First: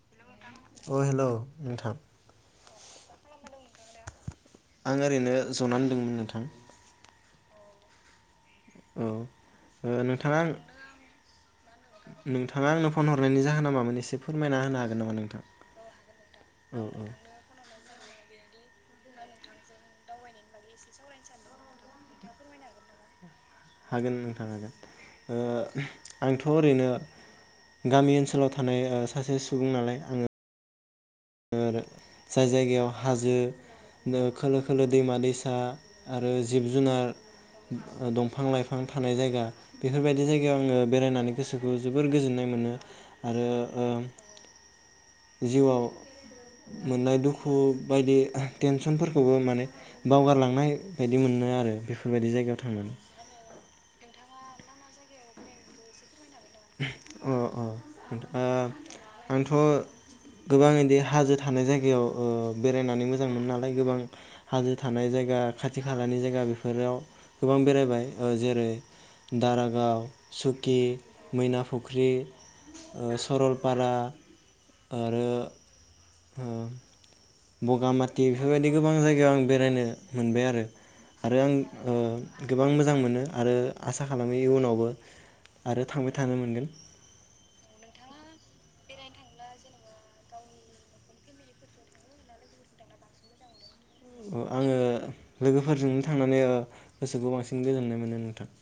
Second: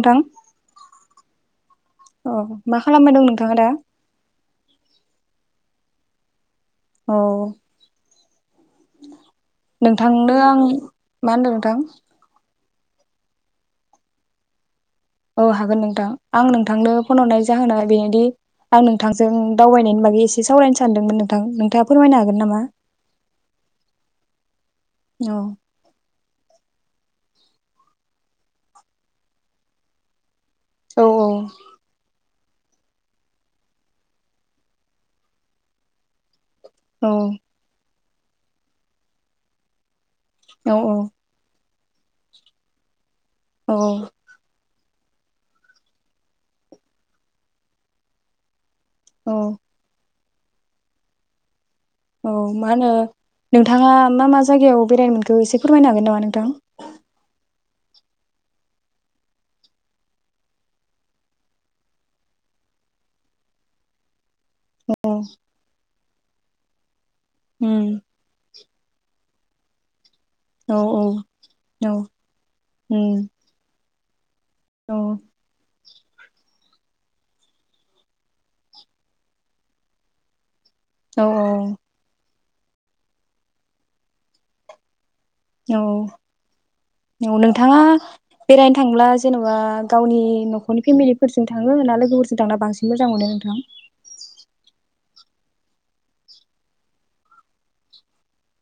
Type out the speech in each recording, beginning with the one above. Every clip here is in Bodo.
नोंथां अ हेलौ नोंथां। औ मा खालामबाय दं नोंथाङा दा। आं ओरैनो जनानै दोंमोन नोंथां। अ। औ ओ नोंथांनो नोंथाङा आं मा होनदों नोंथां। थाङा आंनो फन हरनायनि जाहोना मामोन एसे फोरमायना होनो हा औ हागोन नोंथां आं नोंथांनो औ फन हरनाय जाहोना बे। आं नोंथांजों दावबायनायनि बागै एसे सावरायनो सानदोंमोन नोंथां नोंथाङा फोरमायनो हागोन नामा। हागोन नोंथां औ हागोन। ओ। आंथ' ओरैनो गामि ओनसोलाव थानाय सासे सुबुं नालाय आङो। औ औ। जाय जायगायाव हाजो खोलो खोलो दैमा दैसा आरो। जिब औ जुनार। दंफां लाइफां थानाय जायगा बे। बेफोरबायदि जायगायाव औ आङो बेरायनानै गोसो। बेखौ जोबोर गोजोननाय मोनो। आरो औ ओ। जिउआव मोननाय दुखु बायदि औ टेनसनफोरखौबो माने बावगारलांनाय बायदि मोनो आरो। बेफोरबायदि जायगायाव थांनानै थाङा मा मा जायगायाव बेरायनो मोनखो एसे फोरमायनो हागोन नामा नोंथां। अ औ नोंथां आंथ गोबां इदि हाजो थानाय जायगायाव ओ बेरायनानै मोजांमोनो नालाय गोबां हाजो थानाय औ जायगा खाथि खालानि जायगा बे फोराव गोबां उम बेरायबाय ओ जेरै दारागाव औ सुखि मैना औ फुख्रि ओ उम सरलपा रा औ आरो ओ बगामाथि बेफोरबायदि गोबां जायगायाव आं बेरायनो मोनबाय आरो। औ आरो आं ओ गोबां मोजां मोनो आरो आसा खालामो इयुनावबो औ आरो थांबाय थानो मोनगोन। औ नोंथाङा बेरायनो थांब्ला जेन'बा गावनि न'खरनि फेमिलिफोरजों थाङो ना लोगोफोरजों थांना बांसिन मोजां मोनो नोंथां। अ आङो लोगोफोरजोंनो थांनानै ओ गोसोखौ बांसिन गोजोननाय मोनो नोंथां।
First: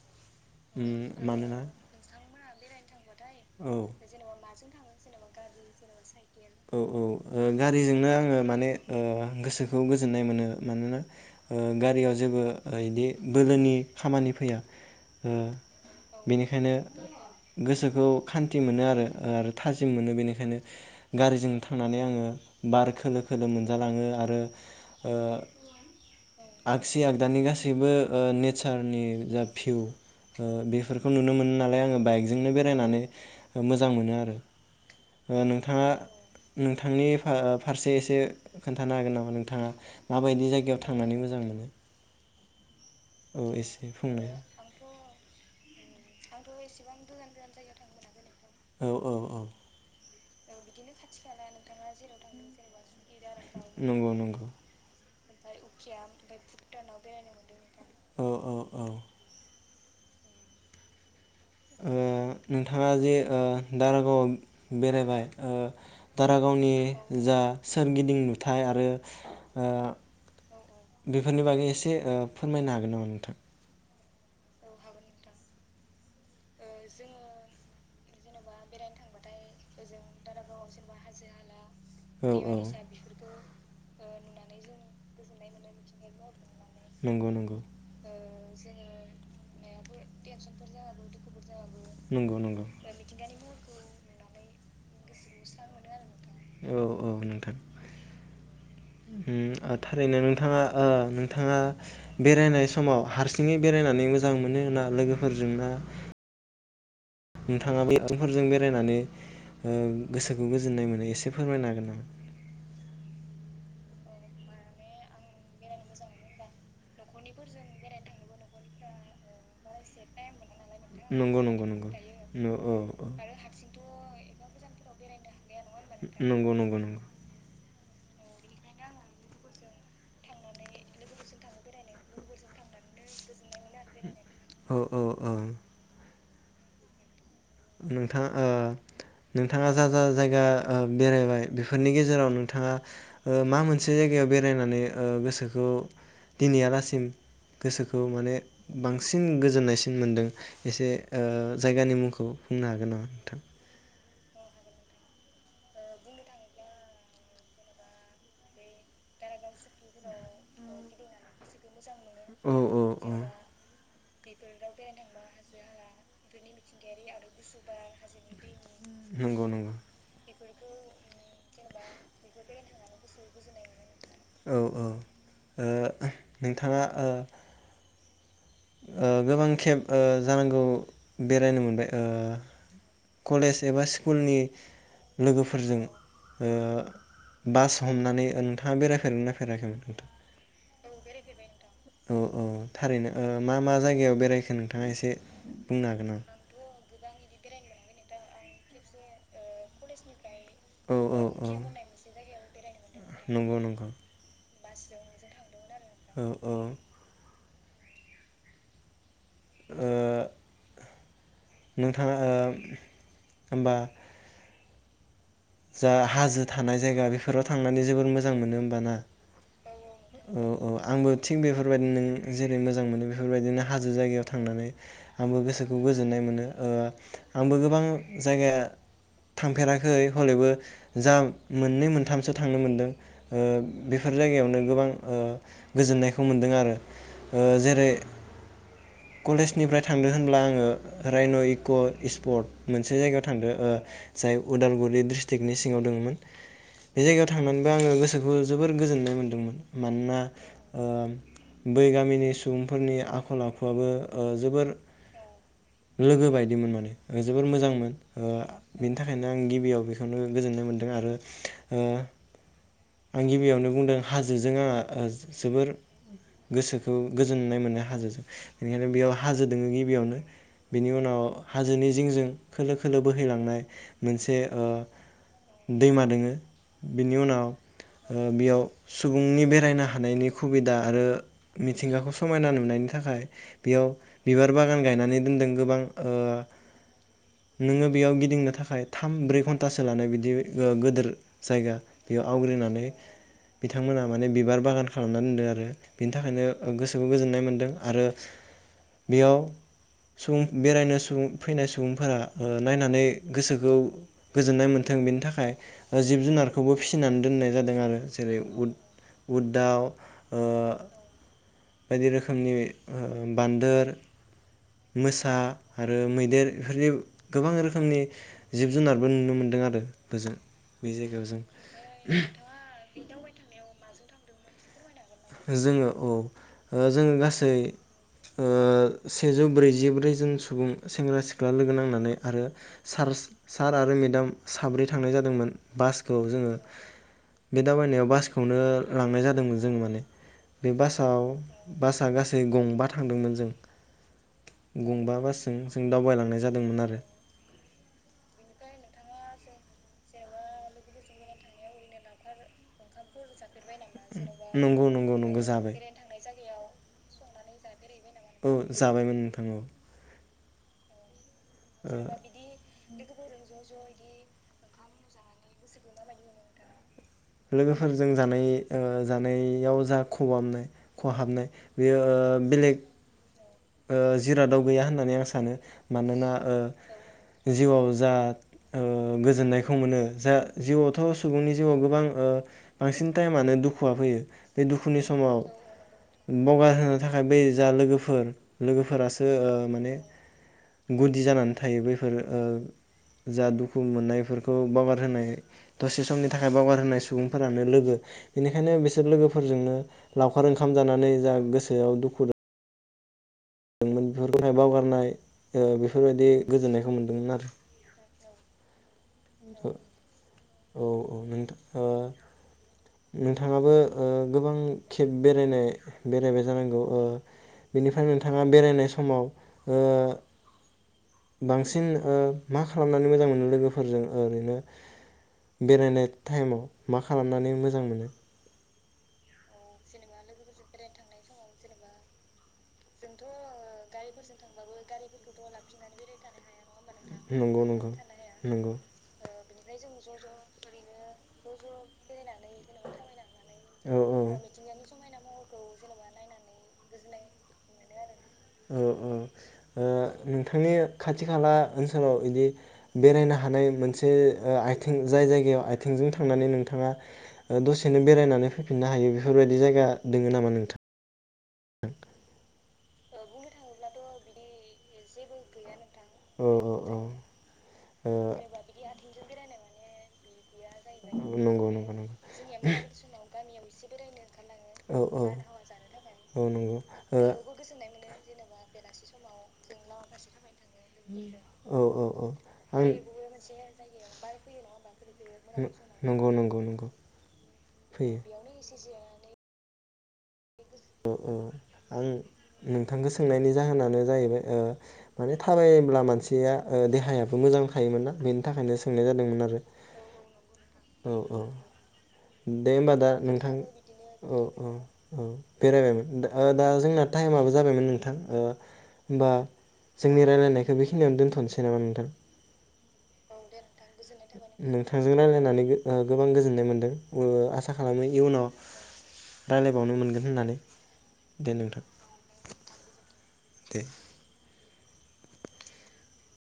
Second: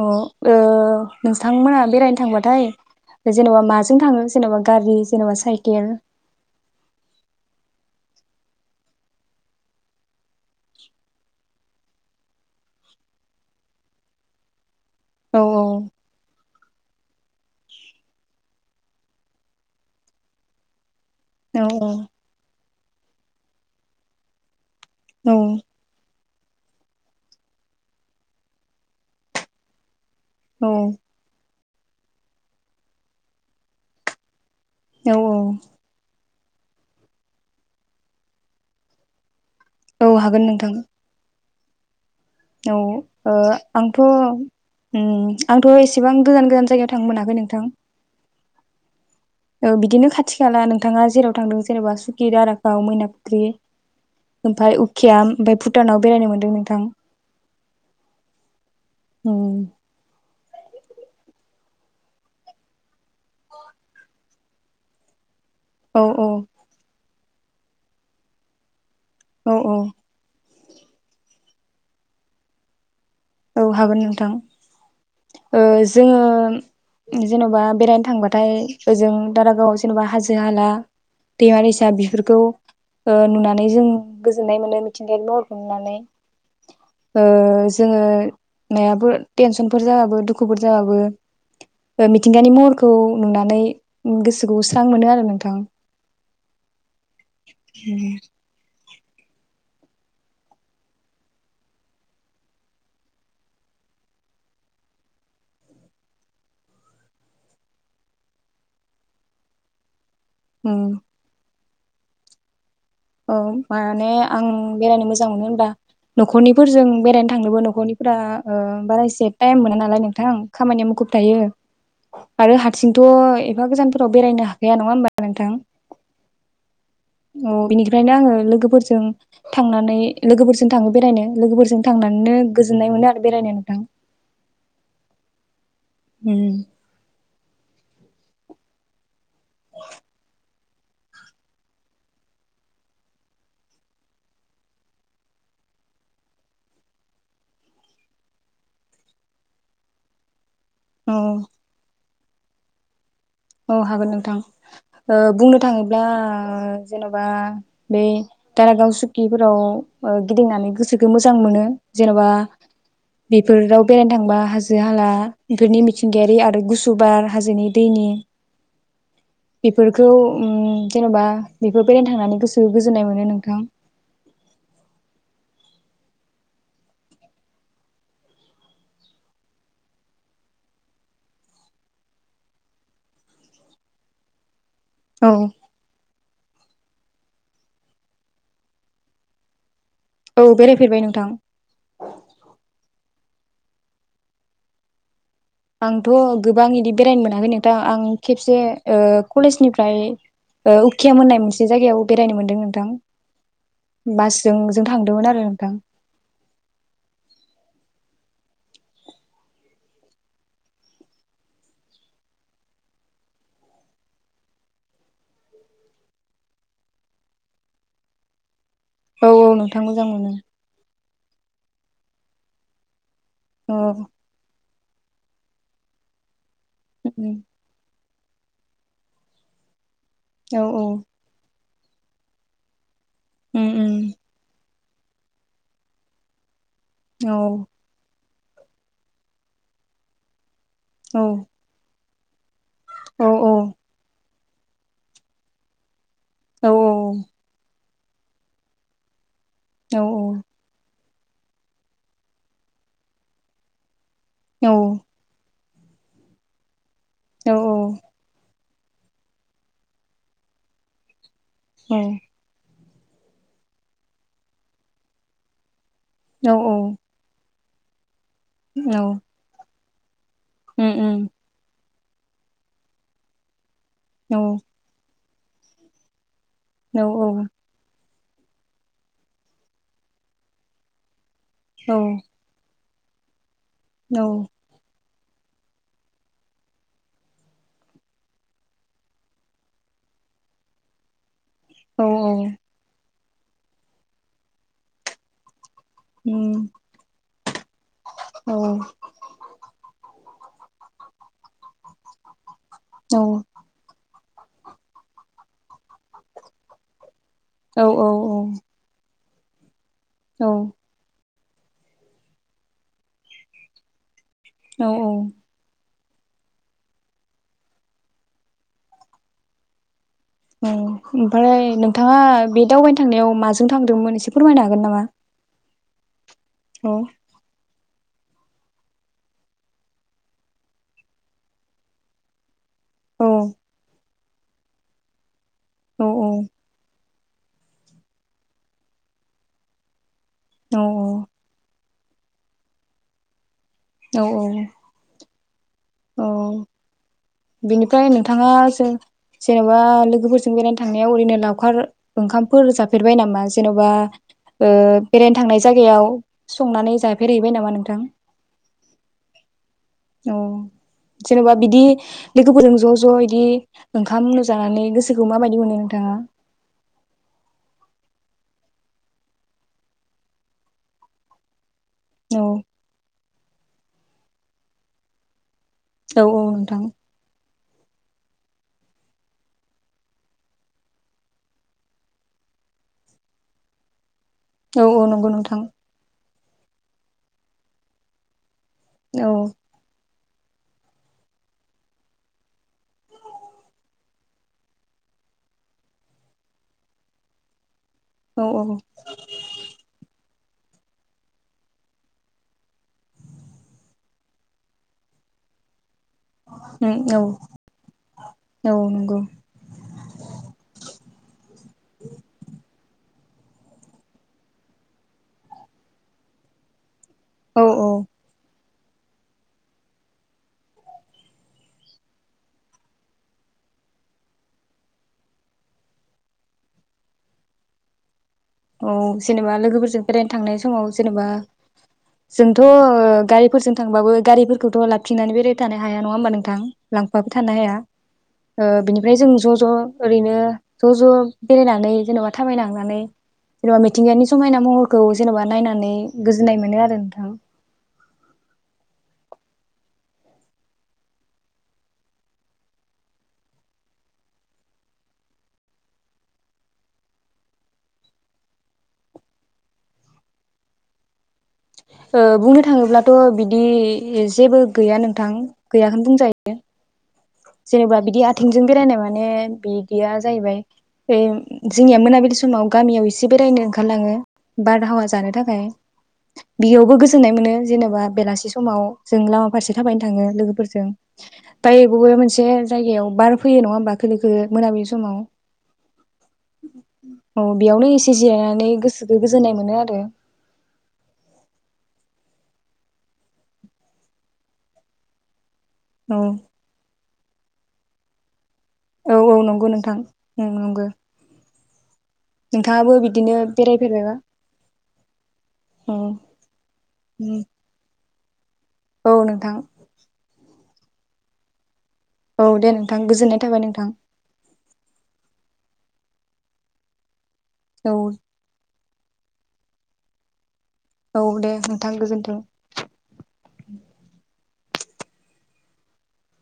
अ ओ उम मानोना नोंथांमोना बेरायनो थांबाथाय जेनेबा औ माजों थाङो जेनेबा गारि जेनेबा साय केल औ औ ओ गारिजोंनो आंङो माने ओ गोसोखौ गोजोननाय मोनो मानोना गारियाव जेबो इदि बोलोनि खामानि फैया। ओ औ बेनि खायनो गोसोखौ खान्थि मोनो आरो आरो थाजिम मोनो बेनिखायनो गारिजों औ थांनानै आंङो बार खोलो-खोलो मोनजालाङो आरो ओ औ आगसि आगदानि गासैबो ओ नेसारनि जा भिउ ओ औ बेफोरखौ नुनो मोनो ना लाय आंङो बाइकजोंनो बेरायनानै मोजां मोनो आरो। औ ओ नोंथाङा नोंथांनि फा फारसे एसे खोन्थानो हागोन नामा नों थाङा औ हागोन माबायदि नोंथां जायगायाव थांनानै मोजां मोनो? औ ओ औ एसे आंथ' बुंनाय उम आंथ' एसे बां गोजान गोजान जायगायाव थांनो मोनाखै नोंथां औ औ थिखाना नोंथाङा जेराव थांदों एसे जेनेबा सुकिदारा बाव मैनाफुथ्रि नंगौ नंगौ आरो उकियाम ओमफाय भुटानाव बेरायनो मोनदों नोंथां औ औ औ उम ओ नोंथाङा जे ओ दारागावआव बेरायबाय ओ औ औ दारागावनि जा सोरगिदिं नुथाय आरो औ ओ औ बेफोरनि बागै एसे ओ फोरमायनो हागोन नामा नोंथां औ हागोन नोंथां ओ जोङो जेन'बा बेरायनो थांबाथाय ओजों दारागाव जेन'बा हाजो हाला दैमा दैसा दा औ बिफोरखौ औ ओ नुनानै जों गोजोन्नाय मोनो मिथिंगायारिनि महरखौ नुनानै ओ नंगौ नंगौ जोङो नायाबो टेनसनफोर जाबाबो दुखुफोर जाबाबो नंगौ मिथिंगानि नंगौ महरखौ नुनानै गोसोखौ स्रां मोनो आरो नोंथां औ औ नोंथां उम थारैनो नोंथाङा ओ नोंथाङा बेरायनाय समाव हारसिङै बेरायनानै मोजां मोनो ना लोगोफोरजों ना? नोंथाङाबो आथिंफोरजों बेरायनानै ओ गोसोखौ उम गोजोननाय मोनो एसे फोरमायनो होगोन [unintelligible] ओं माने आं बेरायनो मोजां मोनो होनबा न'खरनिफोरजों बेरायनो थांनोबो न'खरनिफोरा ओ बारा एसे टाइम मोना नालाय नोंथां खामानिया मुखुब नों थायो नंगौ नंगौ नंगौ औ आरो औ औ हारसिंथ' थ' एफा गोजानफोराव बेरायनो हा या नङा होनोमबा नोंथां हो नंगौ नंगौ नंगौ औ बेनिफ्रायनो आङो लोगोफोरजों थांनानै लोगोफोरजों थाङो बेरायनो लोगोफोरजों थांनानैनो गोजोननाय मोना आरो बिरायनो औ औ औ उम नोंथां ओ नोंथाङा जा जा जायगा ओ बेरायबाय बेफोरनि गेजेराव नोंथाङा ओ मा मोनसे जायगायाव बेरायनानै ओ गोसोखौ दिनैआलासिम गोसोखौ माने बांसिन गोजोननायसिन मोनदों? एसे औ जायगानि मुंखौ बुंनो हागोन नामा नोंथां? औ हागोन नोंथां ओ बुंनो थाङोब्ला जेन'बा बे दारागाव सुकिफोराव गिदिंनानै गोसोखौ मोजां मोनो। जेन'बा औ औ औ बेफोराव बेरायनो थाङो। बा हाजो हाला बेफोरनि मिथिंगायारि आरो गुसुुबार हाजोनि दैनि। नंगौ नंगौ बेफोरखौ ओम जेन'बा बेफोर बेरायनो थांनानै गोसो गोजोननाय मोनो नोंथां। औ ओ नोंथाङा ओ ओ गोबां खेब ओ जानांगौ बेरायनो मोनबाय ओ कलेज एबा स्कुलनि औ लोगोफोरजों। ओ बास हमनानै नोंथाङा बेरायफेरदोंना बेरायफेराखैमोन नोंथां? औ बेरायफेरबाय नोंथां। औ औ थारैनो ओ मा मा जायगायाव बेरायखो नोंथाङा एसे बुंनो हागोन आंथ' नामा? गोबां इदि बेरायनो मोनाखै नोंथां आं खेबसे ओ कलेजनिफ्राय औ औ उखियाम होननाय औ मोनसे जायगायाव बेरायनो मोनदों। नोंथां नंगौ नंगौ बासजों जों थांदोंमोन आरो नोंथां। औ औ ओ नोंथाङा ओ होमबा जा हाजो थानाय जायगा बेफोराव थांनानै जबोद मोजां मोनो होम औ औ नोंथां मोनो औ औ आंबो थिग बेफोर बेफोरबादिनो नों जेरै मोजां मोनो बे बेफोरबायदिनो हाजो औ जायगायाव थांनानै। आंबो गोसोखौ गोजोननाय मोनो। ओ आंबो गोबां। जायगाया थांफेरा खै हलैबो औ औ जाम मोननै मोनथामसो थांनो मोनदों। ओ उम उम बेफोर जायगायावनो गोबां ओ गोजोननायखौ मोनदों आरो। औ ओ जेरै कलेजनिफ्राय थांदों होनब्ला आङो औ राइन' इक' पत मोनसे जायगायाव औ थांदो ओ जाय उदालगुरि डिस्ट्रिक्टनि सिङाव दङो औ बे जायगायाव थांनानैबो आङो गो गोसोखौ जोबोर गोजोननाय मोन्दोंमोन। औ मानोना ओ बै गामिनि सुबुंफोरनि आखल आखु बाबो ओ जोबोर औ लोगो बायदिमोन माने जोबोर मोजांमोन ओमफ्राय ओ बेनि थाखायनो आं गिबियाव बेखौनो गोजोननाय मोन्दों आरो। ओ आं गिबियावनो बुंदों हाजोजों आंहा जोबोर गोसोखौ गोजोननाय मोननो हाजो जों बेनिखायनो बेयाव हाजो दोङो बियावनो बिनि उनाव हाजोनि जिंजों खोलो खोलो बोहैलांनाय मोनसे दैमा दोङो बेनि उनाव बेयाव सुबुंनि बेरायनो हानायनि सुबिदा आरो मिथिंगाखौ समायना नुनायनि थाखाय बेयाव बिबार बागान गायनानै दोनदों गोबां नोङो बेयाव गिदिंनो थाखाय थाम ब्रै घन्टासो लानाय बिदि गोेदोर जायगा बेयाव आवग्रिनानै बिथांमोना माने बिबार बागान खालामनानै दोनदों आरो बिनि थाखायनो गोसोखौ गोजोननाय मोनदों। आरो बेयाव सुबुं बेरायनो सुबुं फैनाय सुबुंफोरा ओ नायनानै गोसोखौ गोजोन्नाय मोनथों बेनि थाखाय जिब जुनारखौबो फिसिनानै जादों आरो जेरै उद उद दाव। औ। बायदि रोखोमनि ओ बान्दोर मोसा ओ मैदेर एफोरनि गोबां रोखोमनि जिब जुनारबो नुनो मोनदों आरो। ओजों अ बे जायगायाव जों ओमफ्राय नोंथाङा बे दावबायनो थांनायाव माजों थांदोंमोन एसे फोरमायनो हागोन नामा? जोङो औ। ओ औ जोङो गासै ओ सेजौ ब्रैजिब्रैजोन सुबुं सेंग्रा सिख्ला लोगो नांनानै आरो सार औ स सार आरो मेडाम। साब्रै थांनाय जादोंमोन। औ बासखौ जोङो बे दावबायनायाव बासखौनो लांनाय जादोंमोन जों माने। बे औ बासाव बासआ गासै गंबा थांदोंमोन जों। औ गंबा बास [unintelligible] औ बिनिफ्राय नोंथाङा जेन'बा लोगोफोरजों बेरायनो थांनायाव ओरैनो लावखार ओंखामफोर जाफेरबाय नामा? जेन'बा ओ बेरायनो थांनाय जागायाव संनानै जा बेरायहैबाय नामा नोंथां? औ जाबायमोन नोंथां औ। औ। जेन'बा बिदि लोगोफोरजों ज' ज' इदि ओंखाम उनो जानानै गोसो खौ माबायदि मोनो नोंथाङा? लोगोफोरजों जानाय ओ जानायाव जा खबामनो खहाबनाय बेयो औ बलेग ओ जिरादाव गैया होननानै आं सानो। औ मानोना औ नोंथां ओ जिउआव जा ओ गोजोननायखौ मोनो जा जिउआवथ' सुबुंनि जिउआव गोबां ओ बांसिन टायेमानो दुखुआ फैयो बे औ दुखुनि औ नंगौ समाव नोंथां बगा होनो थाखाय बै जा लोगोफोर लोगोफोरासो औ ओ माने गुदि जानानै थायो बैफोर ओ जा दुखु मोननाय बेफोरखौ बावगार होनाय दसे समनि थाखाय बावगार होनाय सुबुंफोरानो लोगो औ उम बेनिखायनो बिसोर लोगोफोरजोंनो लाव खार ओंखाम जानानै जा गोसोआव दुखु दं [unintelligible] बावगारनाय ओ बेफोरबायदि गोजोन्नायखौ मोन्दोंमोन औ आरो औ नं ओ औ औ नोंथा ओ नोंथाङाबो ओ गोबां खेब बेरायनाय बेरायबाय जानांगौ ओ औ औ बेनिफ्राय नोंथाङा बेरायनाय समाव ओ बांसिन ओ मा खालामनानै मोजां मोनो लोगोफोरजों ओरैनो बेरायनाय टाइमाव मा खालामनानै मोजां मोनो औ जेनेबा लोगोफोरजों बेरायनो थांनाय समाव जेनेबा जोंथ ओ गारिफोरजों थांबाबो गारिफोरखौथ लाखिनानै बेरायबाय थानो हाया नङा होमबा नोंथां लांफाबो थानो नंगौ हाया नंगौ ओ नंगौ बिनिफ्राय जों ज ज ओरैनो ज ज बेरायनानै जेनबा थाबायलांनानै जेनबा औ औ मिथिंगानि समायना महरखौ जेनबा नायनानै गोजोननाय मोनो आरो नोंथां औ औ ओ नोंथांनि खाथि खाला ओनसोलाव इदि बेरायनो हानाय मोनसे ओ आइथिं जाय जायगायाव आइथिंजों थांनानै नोंथाङा दसेनो बेरायनानै फैफिननो हायो बेफोरबायदि जायगा दोङो नामा नोंथां ओ बुंनो थाङोब्लाथ बिदि जेबो गैया नोंथां गैयाखोनो औ बुंजायो औ औ जेनेबा ओ बिदि आथिंजों बेरायनाय माने बिदि या जाहैबाय बे नंगौ नंगौ जोंनिया नंगौ मोनाबिलि समाव गामियाव एसे बेरायनो ओंखारलाङो बारहावा जानो थाखाय बेयावबो गोजोननाय मोनो जेनेबा बेलासि समाव जों लामा फारसे थाबायनो थाङो लोगोफोर जों थाङो लोगोफोरजों [unintelligible] से जायगायाव बार फैयो नङा होमबा खोलो खोलो मोनाबिलि समाव नंगौ नंगौ नंगौ औ बेयावनो एसे फैयो जिरायनानै गोसोखौ गोजोननाय मोनो आरो औ औ आं नोंथांखो सोंनायनि जाहोनानो जाहैबाय ओ माने थाबायब्ला औ मानसिया ओ देहाया मोजांखायोमोन ना बे थाखायनो सोंनाय औ औ जादोंमोन आरो नंगौ नोंथां ओं नंगौ औ औ दे नोंथाङाबो होमबा दा बिदिनो नोंथां बेरायफेरबायबा औ औ औ औ बेरायबायमोन दा दा जोंना टाइमाबो जाबायमोन नोंथां औ बा नोंथां जोंनि रायलायनाय बेखिनियाव दोनथ'सै नामाोंथां औ दे नों नोंथांजों राय्लायनानै गोबां गोजोननाय मोन्दों आसा औ खालामो इयुनाव राय्लायबावनो मोनगोन होननानै औ दे नोंथां गोजोन्थों दे